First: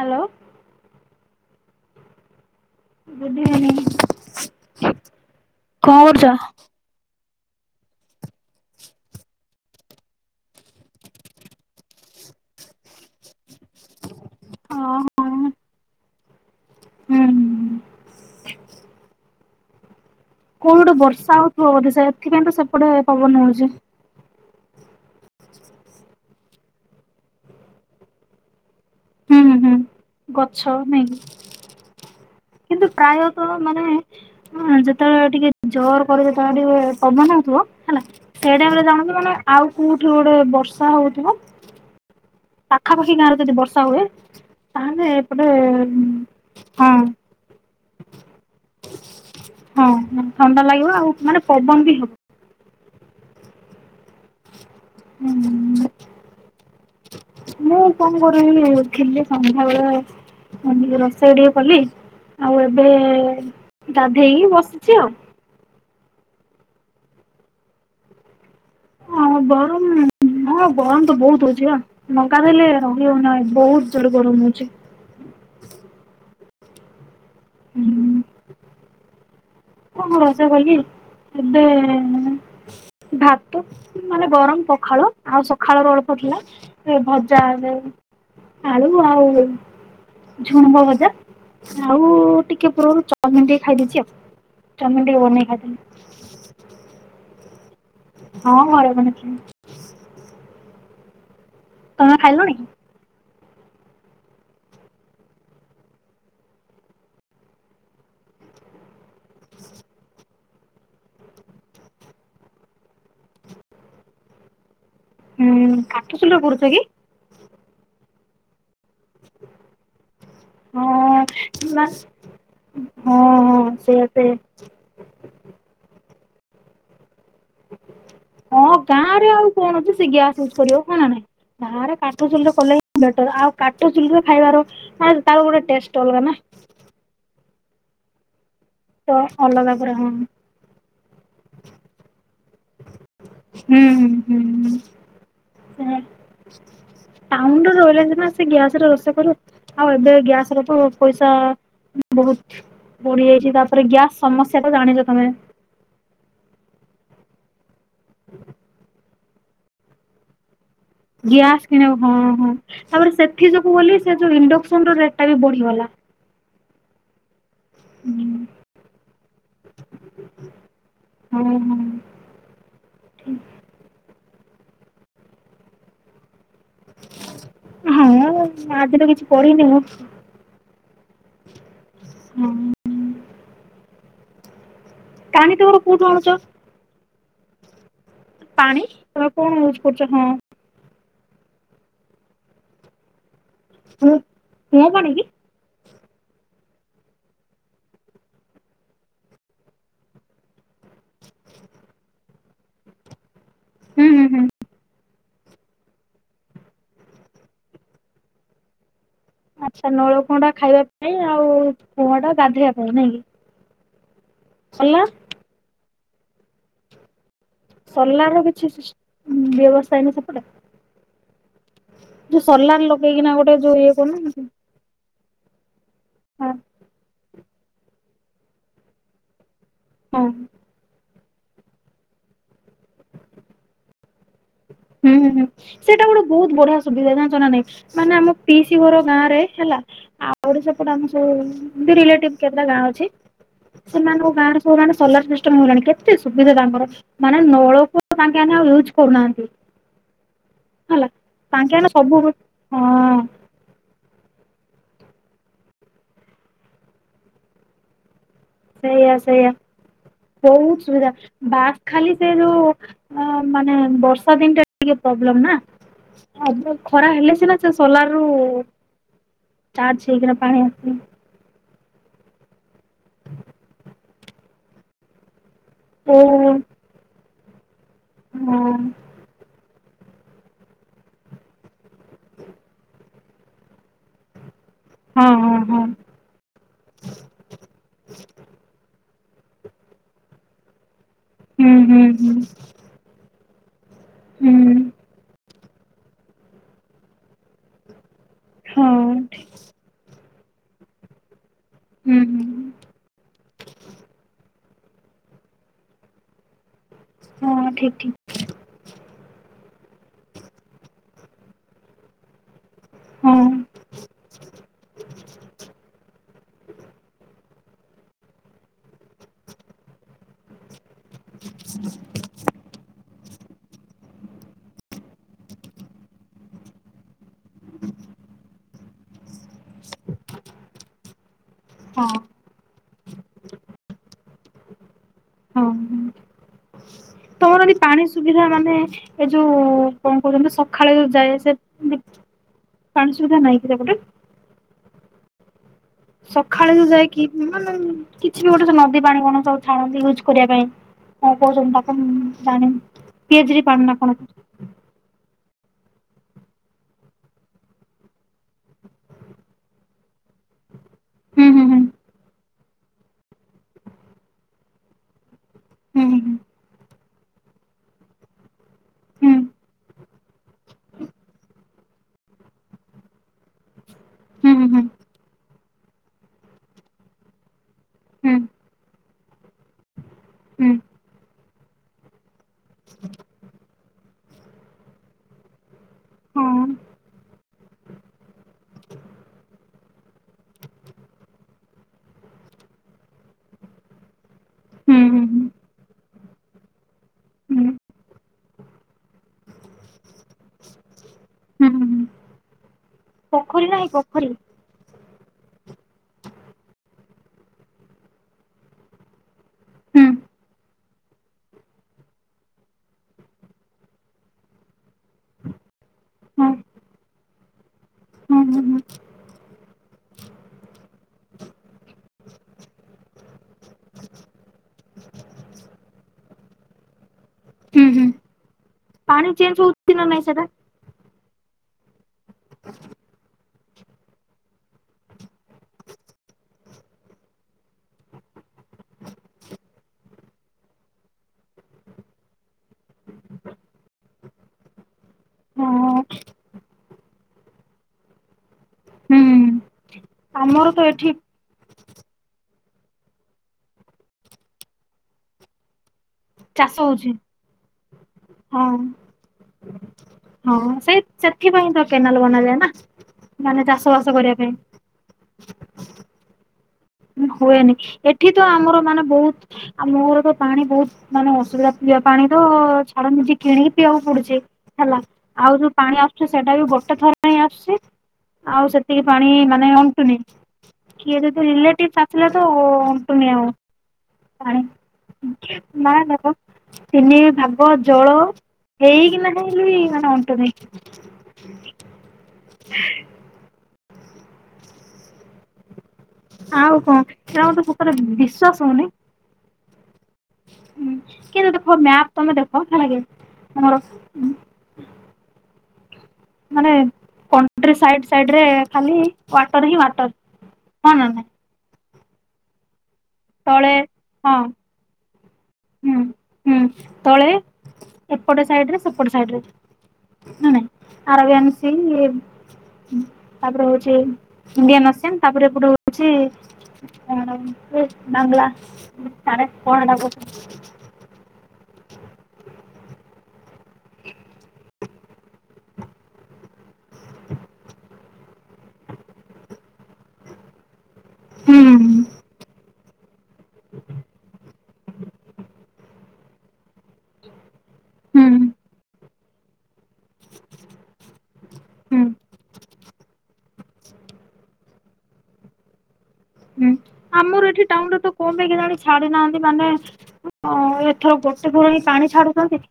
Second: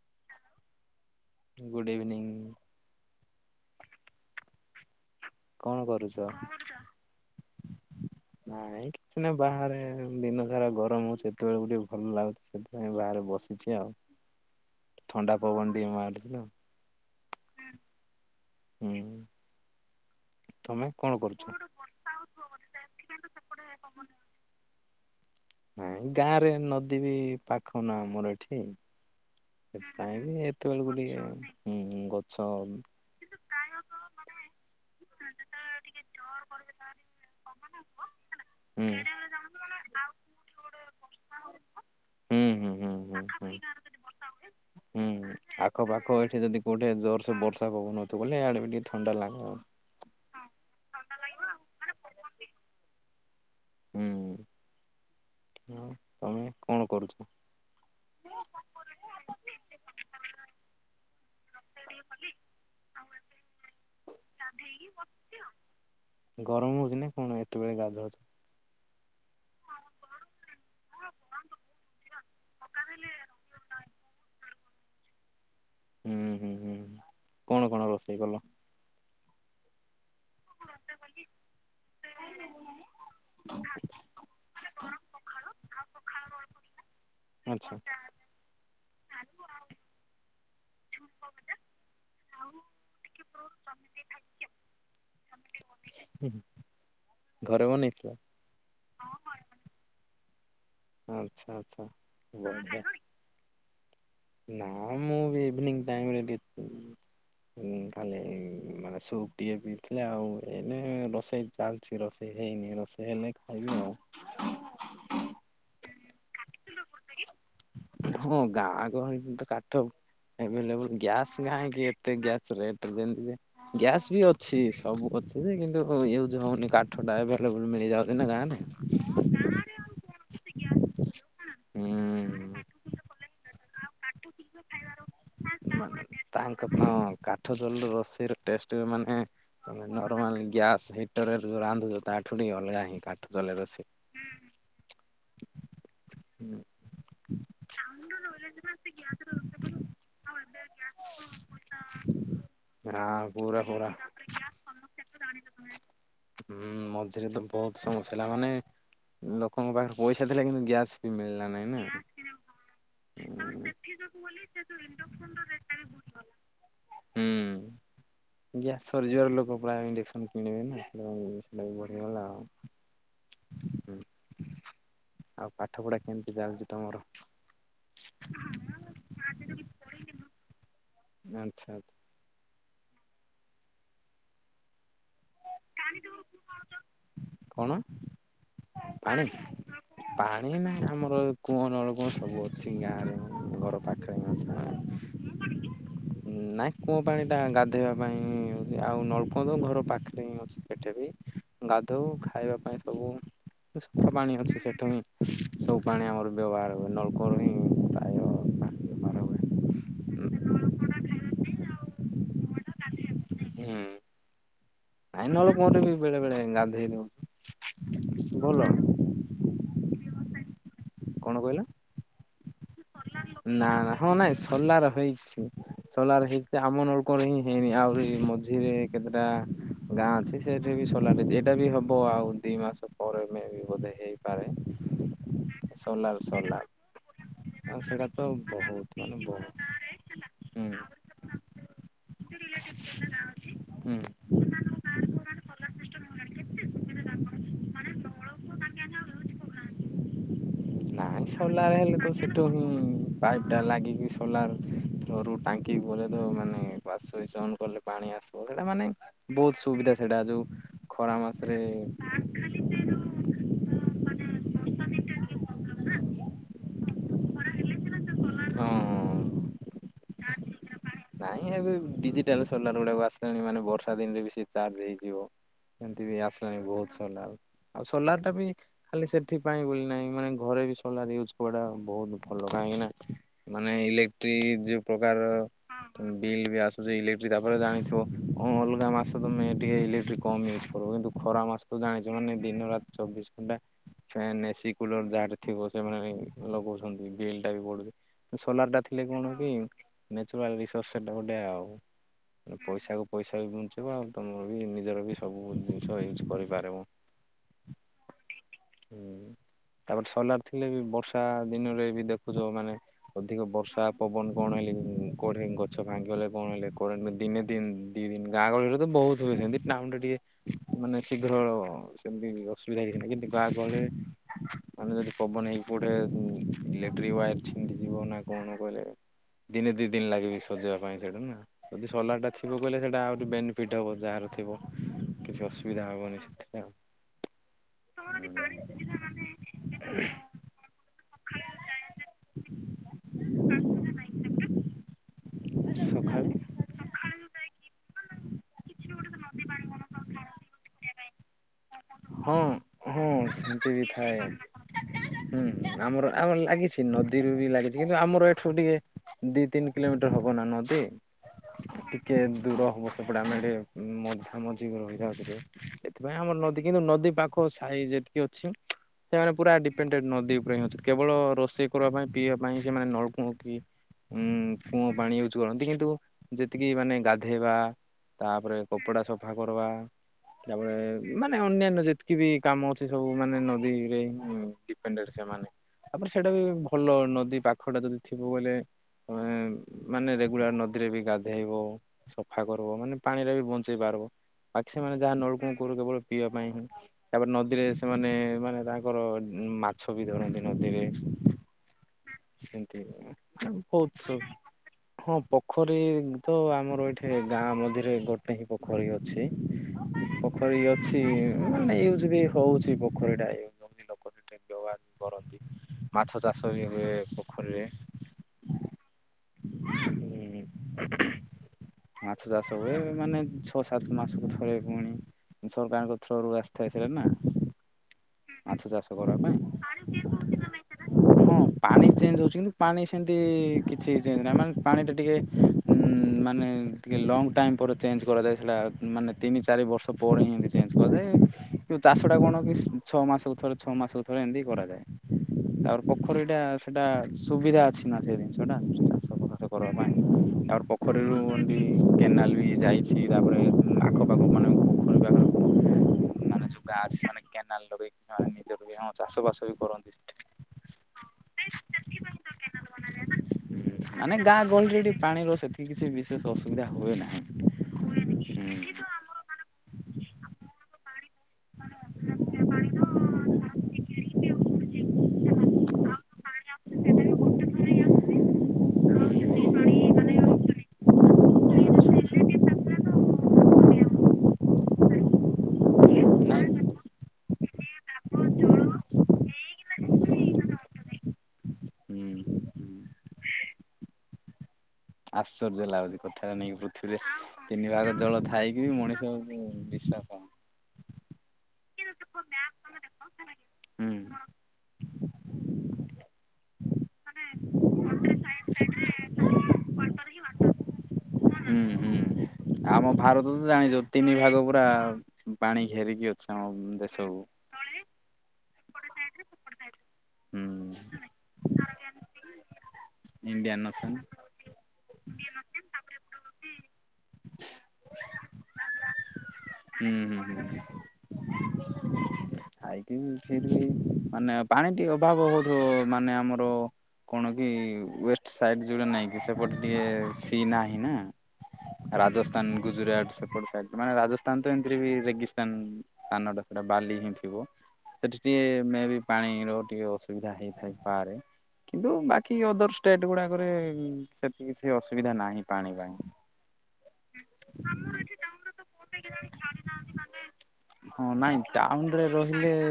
Hello. Good evening. Good evening. କଣ କରୁଚ? ନାଇଁ କିଛି ନା ବାହାରେ ଦିନ ସାରା ଗରମ୍ ହଉଚି ସେତେବେଳେ ଟିକେ ଭଲ୍ ଲାଗୁ ସେଥିପାଇଁ ବାହାରେ ବସିଛି ଆଉ। [inaudible] ହଁ ଥଣ୍ଡା ପବନ ଟିକେ ମାରୁଚି। ହୁଁ। ହୁଁ। କୋଉଠି ତମେ ଗୋଟେ କଣ ବର୍ଷା କରୁଛ? ହେଉଥିବ ବୋଧେ ସେଥିପାଇଁ ତ ସେପଟେ ପବନ ହଉଚି। ନାଇଁ ଗାଁ ରେ ନଦୀ ବି ପାଖ ନା ଆମର ଏଠି। ହୁଁ ହୁଁ ସେଥିପାଇଁ ବି ଗଛ ଏତେବେଳେକୁ ନାଇଁକି ଟିକେ ହୁଁ-ହୁଁ। କିନ୍ତୁ ପ୍ରାୟତଃ ମାନେ ହଁ, ଯେତବଳେ ଟିକେ ଜୋର୍ କରି ଯେତଳେ ଟିକେ ପବନ୍ ହେଉଥିବ ହେଲା ସେଇ ଟାଇମ୍ ରେ ହୁଁ। [unintelligible] ମାନେ ଆଉ କୋଉଠି ଗୋଟେ ବର୍ଷା ହଉଥିବ ହୁଁ ହୁଁ ହୁଁ ପାଖାପାଖି ହୁଁ ଗାଁରେ ହୁଁ ଯଦି ବର୍ଷା ହୁଏ ହୁଁ ତାହେଲେ ଏପଟେ ଆଖପାଖ ଏଠି ଯଦି ହଁ କୋଉଠେ ଜୋର ସେ ବର୍ଷା ପବନ ବୋଲେ ଆଡେ ବି ଥଣ୍ଡା ଲାଗ ହଁ-ହଁ ଥଣ୍ଡା ଲାଗିବ ଆଉ ମାନେ ପବନ୍ ବି ହଵ। ହୁଁ ହବ। ଆଉ ତମେ କଣ କରୁଛ? ମୁଁ କଣ କରୁ ଥିଲି ସନ୍ଧ୍ୟାବେଳେ ମୁଁ ଟିକେ ରୋଷେଇ ଟିକେ କଲି ଆଉ ଏବେ ଗାଧେଇକି ବସିଚି ଆଉ। ଗରମ ହଉଚି ନା କଣ ଏତେବେଳେ ଗାଧୋଉ ହଁ ଗରମ୍ ହଁ ଗରମ୍ ତ ବହୁତ୍ ହଉଚି ବା [inaudible] ରହି ହଉନାହିଁ ବହୁତ୍ ଜୋର ଗରମ୍ ହଉଚି। ହୁଁ-ହୁଁ-ହୁଁ କଣ-କଣ ରୋଷେଇ କଲ? [unintelligible] ରୋଷେଇ କଲି, ଏବେ ଭାତ ମାନେ ଗରମ୍ ପଖାଳ ଆଉ ସକାଳର ଅଳ୍ପ ଥିଲା, ଏ ଭଜା ଆଚ୍ଛା [unintelligible] ଆଳୁ ଆଉ ଝୁଡ଼ଙ୍ଗ ଭଜା, ଆଉ ଟିକେ ପୂର୍ବରୁ ଚାଉମିନ୍ ଟିକେ ଖାଇଦେଇଚି ଆଉ। ଚାଉମିନ୍ ଟିକେ ବନେଇ ଖାଇଥିଲି। ହୁଁ ହୁଁ ଘରେ ବନେଇଥିଲ? ହଁ ଘରେ ବନେଇ ଥିଲି। ଆଚ୍ଛା ଆଚ୍ଛା ତମେ ଖାଇଲଣି ବଢ଼ିଆ। କଣ ଖାଇଲେଣି? ନାଁ ମୁଁ ବି ଇଭିନିଙ୍ଗି ଟାଇମିରେ ଡ଼ିତ୍ ଉଁ ଖାଲି ମାନେ ସୁପ୍ ଟିଏ ପିଇଥିଲେ ଆଉ। ଏଇନେ ବସେଇ ଯାଉଛି ରୋଷେଇ ହେଇନି ରୋଷେଇ ହେଲେ ଖାଇବି ଆଉ [unintelligible] ହୁଁ କାଠଚୁଲିରେ ପୋଡ଼ୁଛ କି? [unintelligible] ହଁ ଗାଁ ଗହଳି ତ କାଠ ଆଉ। ଆଭେଲେବୁଲ୍ ହଁ ଗ୍ୟାସ୍ ନା କାହିଁକି ଏତେ ଗ୍ୟାସ୍ ରେଟ୍ ହଁ ଯେମିତିଯେ ହଁ ସେଇଆ ଗ୍ୟାସ୍ ବି ସେଇଆ ଅଛି। ସବୁ ଅଛି ଯେ କିନ୍ତୁ ହୋଉ ୟୁଜୁ ହଉନି କାଠ ଟା ଆଭେଲେବୁଲ୍ ମିଳିଯାଉଛି ନା ଗାଁରେ। ପଣ ଅଛି ସେଇ ଗ୍ୟାସ୍ ୟୁଜୁ କରିବ ହଁ ନାଁ ନାହିଁ ଗାଆଁରେ କାଠଚୁଲିର ହୁଁ। ସଲେହିଁ ବେଟ୍ ଟବେ ଆଉ କାଠଚୁଲିରେ ଖାଇବାର [unintelligible] ଆଉ [unintelligible] କାଠଚୁଲି ରୋଷେଇ ର ଟେଷ୍ଟ୍ ଟୁଅମାନ୍ହେ ତ ଅଲଗା ପୁରା ତମେନ୍ ହଁ ହୁଁ ନରମାଲି ଗ୍ୟାସ୍ ହିଟରରେ ଯୋଉ ରାନ୍ଧୁଛ ତାଠୁ ଟିଙ୍କେ ଅଲଗା ହିଁ କାଠ୍ ହୁଁ ହୁଁ ହୁଁ [unintelligible] ଟାଉଁଣ୍ଡର [unintelligible] ଗ୍ୟାସରେ ରୋଷେଇ କରିବ। ଆଉ ଏବେ ଗ୍ୟାସରତ ପଇସା ଉଁ ବୋହୁତ୍ ଆ ବଢ଼ି ଯାଇଛି ପୁରା ତାପରେ ପୁରା ଗ୍ୟାସ ସମସ୍ ସେ ଟ ଜାଣିଚ ତମେ। ହୁଁ ମଝିରେ ତ ବହୁତ୍ ସମସ୍ୟା ହେଲା ମାନେ ଉଁ ଲୋକଙ୍କ ପାଖରେ ପଇସା ଥିଲା କିନ୍ତୁ ଗ୍ୟାସ୍ ବି ମିଳିଲା ଗ୍ୟାସ ନାହିଁ ନା। କିଣିବାକୁ ହଁ ହଁ ତାପରେ ସେଠି ଯୋଗୁ ବୋଲି ସେ ଯୋଉ ଇଣ୍ଡକ୍ସନ୍ ର ରେଟ୍ ଟା ବିଢ଼ିଗଲା। ହୁଁ ଗ୍ୟାସ୍ ସରିଯିବାର ଲୋକ ପ୍ରାୟ ଇଣ୍ଡେକ୍ସନ୍ କିଣିବେ ନାଁ। [unintelligible] ଜିଏସଟି ହଁ ଲାଗି ବଢ଼ି ଗଲା ହୁଁ ଆଉ ପାଠ ପଢ଼ା କେମିତି ଚାଲିଛି ତମର? ହୁଁ ଆଜି ତ କିଛି ପଢ଼ିନି ମୁଁ। ଜାଣଚ୍ଛା ହଁ ହୁଁ ହୁଁ ଟାଣି ଟିବର କୋଉଠୁ ଆଣୁଚ? କଣ ପାଣି ତମେ କଣ ୟୁଜ୍ କରୁଛ ହଁ ପାଣି ନା ଆମର କୂଅ ନଳକୂଅ ସବୁ ଅଛି ଗାଁରେ। ଘର ପାଖରେ କୂଅ ମିଳୁଛି [unintelligible] କୂଅ ପାଣି କି? ନା ନାଇଁ କୁଅଁ ପାଣି ଟା ଗାଧେଇବା ପାଇଁ ଆଉ ନଳକୁଅ ତ ଘର ପାଖରେ ହିଁ ଅଛି। ଏଠି ଭି ଗାଧୋଉ ଖାଇବା ପାଇଁ ସବୁ ହୁଁ ସଫା ହୁଁ ପାଣି ହୁଁ। ଅଛି ସେଠୁ ହିଁ। [unintelligible] ସବୁ ପାଣି ଆମର ବ୍ୟବହାର ହୁଏ ନଳକୁଅରୁ ହିଁ ପ୍ରାୟ ପାଣି ବ୍ୟବହାର ହୁଏ। ଆଚ୍ଛା ନଳ କୁଅଁଟା ଖାଇବା ପାଇଁ ଆଉ କୁଅଁଟା ଗାଧେଇବା ପାଇଁ ନାଇଁକିି? ହୁଁ। ସଲା [unintelligible] ଇନଉଳୁ କହୁଥିଲି ବେଳେ ବେଳେ ଗାଧେଇନୁ। ସଲାଣି କିଛି ସିସ୍ ବ୍ୟବସ୍ଥାନି ସେପଟେ? କଣ କହିଲ? ଯୋଉ ସୋଲାର ଲଗେଇକିନା ସରିଲାଣି ଗୋଟେ ଲୋକ ନା ଯୋଉ ଇଏ ନା ହଁ ନାଇଁ କରୁନାହାନ୍ତି ସଲାର ହେଇସି। ସଲାର ହଁ ହେଇଛି ଆମନୁ ଲୋକଙ୍କର ହିଁ ହେଇନି ଆହୁରି ମଝିରେ କେତେଟା। ଗାଁ ହଁ। ଅଛି ସେଇଠି ବି ସଲାଟି ଏଇଟା ବି ହବ ଆଉ ଦି ମାସ ପରେ ମେଁ ବି ବୋଧେ ହେଇପାରେ। ହୁଁ ହୁଁ ହୁଁ ସେଇଟା ସୋଲାର ଗୋଟେ ବୋହୁତ୍ ସୋଲାର ବଢ଼ିଆସ୍ ସୁବିଧା ଯାଣିଚ ନା ନାହିଁ ଆଉ ସେଇଟା ମାନେ ତ ଆମ ବହୁତ ପିଇସି ଘର ମାନେ ଗାଁରେ ବହୁତ ହେଲା ଆଉରି ହୁଁ ସେପଟେ ଆମେ ସଉ। ରିଲେଟିଭି କେତେଟା ଗାଁ ଅଛି ହୁଁ ସେମାନଙ୍କ ଗାଁରେ ସବୁ ମାନେ ସୋଲାର ସିଷ୍ଟମ ହେଲାଣି କେତେ କେତେ ସୁବିଧା ତାଙ୍କର ମାନେ ନଳକୂଅ ତାଙ୍କେ ମାନେ ଆଉ ୟୁଜ୍ କରୁନାହାନ୍ତି। ହେଲା ନାଇ ତାଙ୍କେ ସୋଲାରେ ମାନେ ହେଲେ ତ ସବୁ ହଁ ଶୀତ ହୁଁ। ପାଇପିଟା ଲାଗିକି ସୋଲାର ଥୋଓ ରୁ ଟାଙ୍କି ପଯ୍ୟନ୍ତ ମାନେ ପାସ୍ ହୋଇଛି ଅନ୍ କଲେ ପାଣି ଆସିବ ସେଇଟା ମାନେ ସେଇଆ ସେଇଆ ବହୁତୁ ସୁବିଧା ସେଇଟା ଯୋଉ ବହୁତ ସୁବିଧା ଖରା ମାସରେ ବାସ୍ ଖାଲି ସେ ଯୋଉ ମାନେ ବର୍ଷା ଦିନଟା ଟିକେ ପ୍ରୋବ୍ଲେମେ ନା? ହଁ ବୁ ଖରା ହେଲେ ସିନା ସେ ସୋଲାର ରୁ ହଁ ଚାର୍ଜ ହେଇକିନା ପାଣି ଆସିବ। ନାଇଁ ଏବେ ଡିଜିଟାଲ ସୋଲାର ଗୁଡ଼ାକୁ ଆସିଲାଣି ମାନେ ବର୍ଷା ଦିନରେ ବି ସେ ଚାର୍ଜ ହେଇଯିବ। ସେମିତି ବି ଓ ଆସିଲାଣି ବହୁତୁ ସୋଲାର ଆଉ ସୋଲାର ଟା ବି ହଁ ଖାଲି ସେ ଏଥିପାଇଁ ବୋଲି ନାଇଁ ମାନେ ଘରେ ବି ସୋଲାର ଇୟୁଜୁ କୁଡା ବହୁତୁ ଭଲ କାହିଁକି ନା ମାନେ ଇଲେକ୍ଟ୍ରି ଯୋଉ ହଁ ପ୍ରକାର ହଁ ହଁ ବିଲ୍ ବି ଆସୁଚି ଇଲେକ୍ଟ୍ରି ତାପରେ ଜାଣିଥିବ ହଁ ଅଲଗା ମାସ ତୁମେ ଟିକେ ଇଲେକ୍ଟ୍ରିକ୍ କମ୍ ଇୟୁଜ୍ କର କିନ୍ତୁ ଖରା ମାସ ହୁଁ ତୁ ହୁଁ ଜାଣିଚି ହୁଁ ମାନେ ଦିନ ରାତି ଚବିଶି ଘଣ୍ଟା ଫିୟାନ ଏସିି ହୁଁ କୁଲର ଯାହାର ଥିବ ସେମାନେ ନେଇକି ଲଗଉଛନ୍ତି ବିଲ୍ ଟା ବି ବଢୁଚି ସୋଲାର ଟା ହଁ ଥିଲେ କଣ କି? ସେମାନେ ରି ସ ସେଟେ ଆଉ। ହୁଁ ହୁଁ। ପଇସାକୁ ପଇସା ବି ବଞ୍ଚିବ ଆଉ ତୁମର ବି ନିଜର ବି ସବୁ ଜିନିଷ ୟୁଜ୍ କରିପାରିବ। ହଁ ଠିକ୍ ଠିକ୍। ହୁଁ ତାପରେ ସୋଲାର ଥିଲେ ବି ବର୍ଷା ଦିନରେ ବି ଦେଖୁଥିବ ମାନେ ହଁ ଅଧିକ ବର୍ଷା ପବନ କଣ ହେଲେ କଢେଇକ ଗଛ ଫାଙ୍ଗିଗଲେ କଣ ହେଲେ କରେଣ୍ଟେ ଦିନେ ତିନି ଦି ଦିନି ଗାଁ ଗହଳିରେ ତ ବହୁତୁ ହୁଏ ସେମିତି ଟାଉନୁ ରେ ଟିକେ ମାନେ ଶୀଘ୍ର ସେମିତି ଅସୁବିଧା ହେଇଥିଲା କିନ୍ତୁ ଗାଁ ଗହଳିରେ ମାନେ ଯଦି ପବନ ହେଇ ଗୋଟେ ଇଲେକ୍ଟ୍ରିକି ୱାୟାର ଛିଣ୍ଡିଯିବ ନା କଣ କହିଲେ ଦିନେ ଦି ଦିନି ଲାଗିବ ସଜେଇବା ପାଇଁ ସେଇଟା ନା ଯଦି ହଁ ସୋଲାର ଟା ଥିବ ଥିବ କହିଲେ ସେଇଟା ଆହୁରି ବେନିଫିଟ୍ ହେବ ଯାହାର ଥିବ କିଛି ହଁ ଅସୁବିଧା ହେବନି ସେଥି ପାଇଁ ଆଉ। ତମର ଏଠି ପାଣି ସୁବିଧା ମାନେ ଏ ଯୋଉ କଣ କହୁଚନ୍ତି ସ ସଖାଳେ ଯାଇ ସେ [unintelligible] ପାଣି ସୁବିଧା ନାହିଁ କି ସେପଟେ? [inaudible] ଆଉ ସକାଳୁ ସକାଳେ ଯୋଉ ଯାଇକି ମାନେ କିଛି ବି ଗୋଟେ ନଦୀ ପାଣି କଣ ସବୁ ଛାଣନ୍ତି ୟୁଜ୍ କରିବା ପାଇଁ। କହୁଚନ୍ତି ଆପଣ ହଁ ଜାଣି ହଁ ପି ଏଚ ସେମିତି ବି ପାଣି ଥାଏ ଆପଣ। [unintelligible] ହୁଁ ଆମର ଆମ ଲାଗିଛି ନଦୀରୁ ବି ଲାଗିଛି କିନ୍ତୁ ଆମର ଏଠୁ ଟିକେ ଦି ତିନି କିଲୋମିଟର ହବ ନା ନଦୀ। ହୁଁ ହୁଁ ହୁଁ ଟିକେ ଦୂର ହବ ସେପଟେ ଆମେ ଟିକେ ମଝା ମଝି ରହିଯାଉ ଟିକେ। ହୁଁ ସେଥିପାଇଁ ଆମର ନଦୀ କିନ୍ତୁ ନଦୀ ପାଖ ସାହି ଯେତିକି ଅଛି ସେମାନେ ହୁଁ ପୁରା ଡିପେଣ୍ଡେ ନଦୀ ଉପରେ ଅଛି କେବଳ ରୋଷେଇ କରିବା ପାଇଁ ପିଇବା ପାଇଁ ସେମାନେ ନଳକୂଅ କି ହୁଁ ହୁଁ ଉଁ ହୁଁ କୂଅ ପାଣି ୟୁଜ୍ କରନ୍ତି କିନ୍ତୁ ଯେତିକି ମାନେ ଗାଧୋଇବା ହୁଁ ତାପରେ କପଡ଼ା ସଫା କରବା। ହୁଁ ହୁଁ ତାପରେ ମାନେ ଅନ୍ୟାନ୍ୟ ଯେତିକି ବି କାମ ଅଛି ସବୁ ମାନେ ନଦୀରେ ଡିପେଣ୍ଡେଡେ ସେମାନେ ତାପରେ ସେଇଟା ବି ହଁ ଭଲ ନଦୀ ପାଖଟା ଯଦି ଥିବ ବୋଲେ ତମେ ମାନେ ରେଗୁଲାର ନଦୀରେ ବି ଗାଧେଇବ। ସଫା କରିବ ମାନେ ପାଣିରେ ବି ବଞ୍ଚେଇ ପାରବ। [unintelligible] ବାକି ସେମାନେ ହୁଁ ଯାହା ହୁଁ ହୁଁ ନଳକୂ କରୁ କେବଳ ପିଇବା ପାଇଁ ହୁଁ ତାପରେ ହୁଁ ନଦୀରେ ହୁଁ ସେମାନେ ମାନେ ତାଙ୍କର ମାଛ ବି ଧରନ୍ତି ନଦୀରେ ହୁଁ ହୁଁ। ଏମିତି। ପୋଖରୀ ନାହିଁ ବହୁତଛ ପୋଖରୀ [unintelligible] ହଁ ପୋଖରୀ ତ ଆମର ଏଇଠି ଗାଁ ମଝିରେ ଗୋଟେ ହିଁ ପୋଖରୀ ଅ ଛି ହୁଁ ପୋଖରୀ ଅଛି ମାନେ ୟୁଜ ବି ହଉଛି ପୋଖରୀ ଟା ଏ ବ୍ୟବହାର କରନ୍ତି ମାଛ ହଁ ଚାଷ ବି ହୁଏ ପୋଖରୀରେ। ହୁଁ [inaudible] ହୁଁ ହୁଁ ମାଛ ଚାଷ ହୁଏ ମାନେ ଛଅ ସାତ ମାସକୁ ଥରେ ପୁଣି ସରକାରଙ୍କ ଥ୍ରୋରୁ ଆସିଥାଏ ସେଇଟା ନା। ହୁଁ ହୁଁ ମାଛ ଚାଷ କରିବା ପାଣି ପାଇଁ ଚେଞ୍ଜ ହଉଛି ନା ନହିଁ ସେଟା? ହଁ ପାଣି ଚେଞ୍ଜ ହଉଛି କିନ୍ତୁ ପାଣି ସେମିତି କିଛି ଚେଞ୍ଜ ନାହିଁ ମାନେ ପାଣି ଟା ଟିକେ ଉମ୍ ମାନେ ଟିକେ ଲଙ୍ଗ୍ ଟାଇମ୍ ପରେ ଚେଞ୍ଜ କରାଯାଇଥିଲା। ମାନେ ତିନି ଚାରି ବର୍ଷ ପରେ ହେନ୍ତି ଚେଞ୍ଜ କରେ କି ଚାଷ ଟା କଣ କି ଛଅ ମାସକୁ ଥରେ ଛଅ ମାସ କୁ ଥରେ ଏମିତି କରାଯାଏ। ତାର ହଁ। ପୋଖରୀଟା ସେଟା ସୁବିଧା ଅଛି ନା ସେ ଜିନିଷଟା ଚାଷ ହୁଁ କରା କରିବାପାଇଁ। ତାରେ ଆମର ତ ଏଠି ପୋଖରୀରୁ ବି କେନାଲ ବି ଯାଇଛି ତାପରେ ଆଖପାଖ ମନେ [inaudible] ମାନେ ଯୋ ଚାଷ ଗା ଅଛି ହଉଛି। ମାନେ କେନାଲରୁ ବି ନିଜର ହଁ। ବି ଚାଷବାସ ବି କର ହଁ ସେଇ ସେଥିପାଇଁ ତ କେନାଲ ବନାଯାଏ ନା ମାନେ ଚାଷ ବାସ କ ଗାଁ ଗହଳିରେ ଟିକେ ପାଣିର ସେତିକ କିିଛି ବିଶେଷ ଅସୁବିଧା ହୁଏ ନାହିଁ। ହୁଏନି। ଏଠି ତ ଆମର ମାନେ ବହୁତ ଆମ ଘରେ ତ ପାଣି ବହୁତ୍ ମାନେ ଅସୁବିଧା ପିଇବା ପାଣି ତ ଛାଡ ନିଜେ କିଣିକି ପିଇବାକୁ ପଡୁଛି। ହେଲା? ଆଉ ଯୋଉ ପାଣି ଆସୁଛି ସେଇଟା ବି ଗୋଟେ ଥର ହିଁ ଆସୁଛି। ଆଉ ସେତିକି ପାଣି ମାନେ ଅଣ୍ଟୁନି କିଏ ଯଦିି ରିଲେଟିଭ୍ ଆସିଲେ ତ ଆଉ ଅଣ୍ଟୁନି ଆଉ ପାଣି। ହୁଁ ନାଇଁ ତିନି ଭାଗ ଜଳ ହେଇକି ନା ହେଲିି ମାନେ ଅଣ୍ଟୁନି। ହୁଁ। ଆଶ୍ଚର୍ଯ୍ୟ ଲାଗୁଛି କ କଥାରେ ନେଇକି ଆଉ କଣ ପୃଥିବୀରେ ଏଇଟା ମତେ ତିନି ସତରେ ଭାଗ ଜଳ ଥାଇକି ବି ମଣିଷ ବିଶ୍ୱାସ ହଁ କିନ୍ତୁ ଦେଖ ମ୍ୟାପ୍ ତମେ ଦେଖ ଥରେ ତମର ହୁଁ। [inaudible] ମାନେ କଣ୍ଟ୍ରି ସାଇଡ୍ ସାଇଡ୍ରେ ଖାଲି ୱାଟର୍ ହିଁ ୱାଟର୍ ହଁ କି ନାଇଁ। ହୁଁ ହୁଁ ଆମ ଭାରତ ତ ତଳେ ଜାଣିଛ ତିନି ହଁ ଭାଗ ପୁରା ପାଣି ହୁଁ ଘେରିକି ଅଛି ଆମ ଦେଶକୁ। ଏପଟେ ସାଇଡରେ ସେପଟେ ସାଇଡରେ ହୁଁ ନା ନାଇଁ? ଆରବିଆନ୍ ସି ଇଣ୍ଡିଆନ ତାପରେ ହଉଛି ଓସନ୍ ଇଣ୍ଡିଆନ ଓସିଅନ ତାପରେ ଏପଟେ ହଉଛି ହଁ ବାଙ୍ଗଲା [unintelligible] ହୁଁ କହୁଛନ୍ତି ହୁଁ ହୁଁ। [inaudible] ଆଇଥିଙ୍କ ଫିର ବି ମାନେ ପାଣି ଟିକେ ଅଭାବ ହଉଥିବ ମାନେ ଆମର କଣ କି ୱେଷ୍ଟ ସାଇଡ ଯୋଉଟା ନାଇଁ କି ସେପଟେ ଟିକେ ସି ନାହିଁ ନା। ହୁଁ ରାଜସ୍ଥାନ୍ ଗୁଜୁରାଟ୍ ସେପଟ ସାଇଡ୍ରେ ମାନେ ରାଜସ୍ ତାନ୍ ତ ଏମ୍ତିରେ ବି ରେଗିସ୍ତାନ୍ ସ୍ଥାନଟା ପୁରା ବାଲି ହିଁ ଥିବ। ସେଠି ହୁଁ ଟିକେ ମେବି ପାଣିର ଟିକେ ଅସୁବିଧା ହେଇଥାଏ ପାରେ। କିନ୍ତୁ ହୁଁ ବାକି ଅଦର୍ ଷ୍ଟେଟ୍ ଗୁଡ଼ାକରେ ସେତିକ କିଛି ଅସୁବିଧା ନାହିଁ ପାଣି ପାଇଁ। ହୁଁ ଆମର ଏଠି ଟାଉନ୍ରେ ତ କଣ ପାଇଁ କେଜାଣି ଛାଡି ନାହାନ୍ତି ମାନେ ହଁ ଏଥର ନାଇଁ ଗୋଟେ ବେଳେ ହିଁ ଟାଉନରେ ପାଣି ରହିଲେ ଛାଡୁଛନ୍ତି,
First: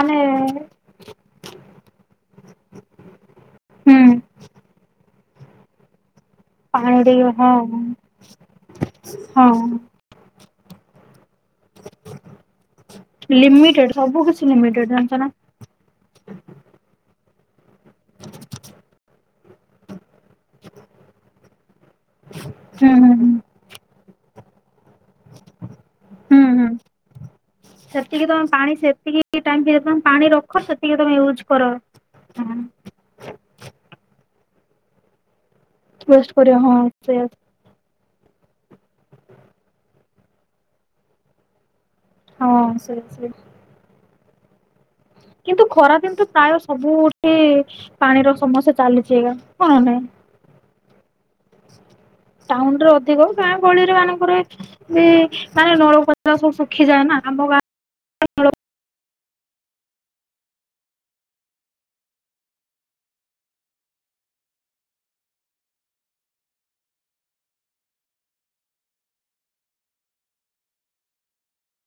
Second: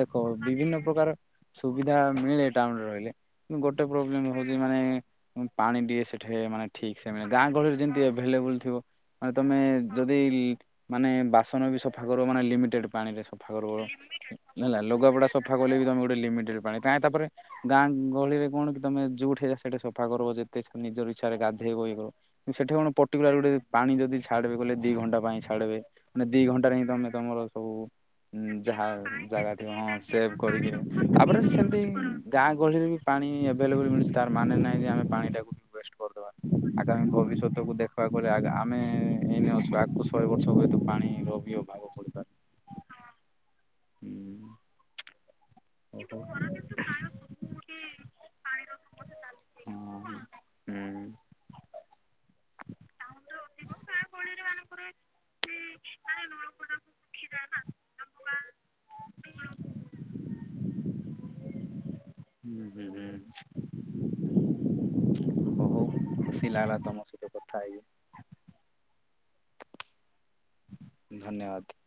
ଦେଖ ବିଭିନ୍ନ ପ୍ରକାର। ସୁବିଧା ମିଳେ ଟାଉନରେ ରହିଲେ କିନ୍ତୁ ଗୋଟେ ହୁଁ ପ୍ରୋବ୍ଲେମ ହଉଛି ମାନେ ପାଣି ଟିକେ ସେ ଠେ ମାନେ ପାଣି ଠିକ ସେ ଟିକେ ହଁ ଗାଁ ଗହଳିରେ ଯେମିତି ଏଭେଲେବୁଲ ଥିବ ମାନେ ହଁ ତମେ ଯଦି। ମାନେ ବାସନ ବି ସଫା କରୁ ମାନେ ଲିମିଟେଡ୍ ପାଣିରେ ସଫା କରିବ। ଲିମିଟେଡ ସବୁ କିଛି ହେଲା ଲିମିଟେଡ଼। ଲୁଗାପଟା ସଫା କଲେ ବି ତମେ ଗୋଟେ ଲିମିଟେଡ଼ ପାଣି ତାଇଁ ତାପରେ। ଗାଁ ଗହଳିରେ କଣ କି ତମେ ଯୋଉଠି ସେଇଠି ସଫା କରିବ ଯେତେ ନିଜର ଇଚ୍ଛାରେ ଗାଧେଇବ ଇଏ କର। ସେଠି କଣ ହୁଁ ହୁଁ ପର୍ଟିକୁଲାର ଗୋଟେ ପାଣି ଯଦି ଛାଡ଼ିବେ ବଲେ ଦୁଇ ଘଣ୍ଟା ପାଇଁ ଛାଡ଼ିବେ। ମାନେ ଦି ହୁଁ ହୁଁ ହୁଁ। ଘଣ୍ଟାରେ ହିଁ ତମେ ତମର ସବୁ ସେତିକି ତମେ ପାଣି ଯାହା ସେତିକି ଜାଗା ଟାଇମ ଥିବ ଭିତରେ ହଁ ତମେ ସେ ପାଣି ରଖ ସେତିକି କରିକିରି ତମେ ୟୁଜ ତାପରେ କର। ସେମିତି ଗାଁ ଗହଳିରେ ବି। ପାଣି ଏଭେଲେବଲ ମିଳୁଛି ତାର ମାନେ ନାହିଁ ଯେ ଆମେ ପାଣି ଟାକୁ ଟିକେ ୱେଷ୍ଟ କରିଦେବା କରିବ ହଁ ଆଗାମୀ ସେୟା ଭବିଷ୍ୟତ କୁ ଦେଖିବାକୁ ଗଲେ ଆଗ ଆମେ ଏଇନେ ଅଛୁ ଆଗକୁ ଶହେ ବର୍ଷ ହୁଏତ ପାଣିର ବି ଅଭାବ ହେଇପାରେ। ହଁ ସେ ବି ଠିକ। ହୁଁ। କିନ୍ତୁ ଖରାଦିନ ତ ପ୍ରାୟ ସବୁଠି ପାଣିର ସମସ୍ୟା ଚାଲିଛି ଆଜ୍ଞା ହୁଁ କଣ ନାହିଁ। ହୁଁ। ଟାଉନ ରେ ଅଧିକ ଗାଁ ଗହଳିରେ ମାନଙ୍କରେ। ମାନେ ନଳକୂପ ସବୁ ଶୁଖିଯାଏ ନା ଆମ ଗାଁ। ହୁଁ ହୁଁ ହୁଁ। ହ ହୁଉ ଖୁସି ଲାଗିଲା ତମ ସହିତ କଥା ହେଇ। ଧନ୍ୟବାଦ।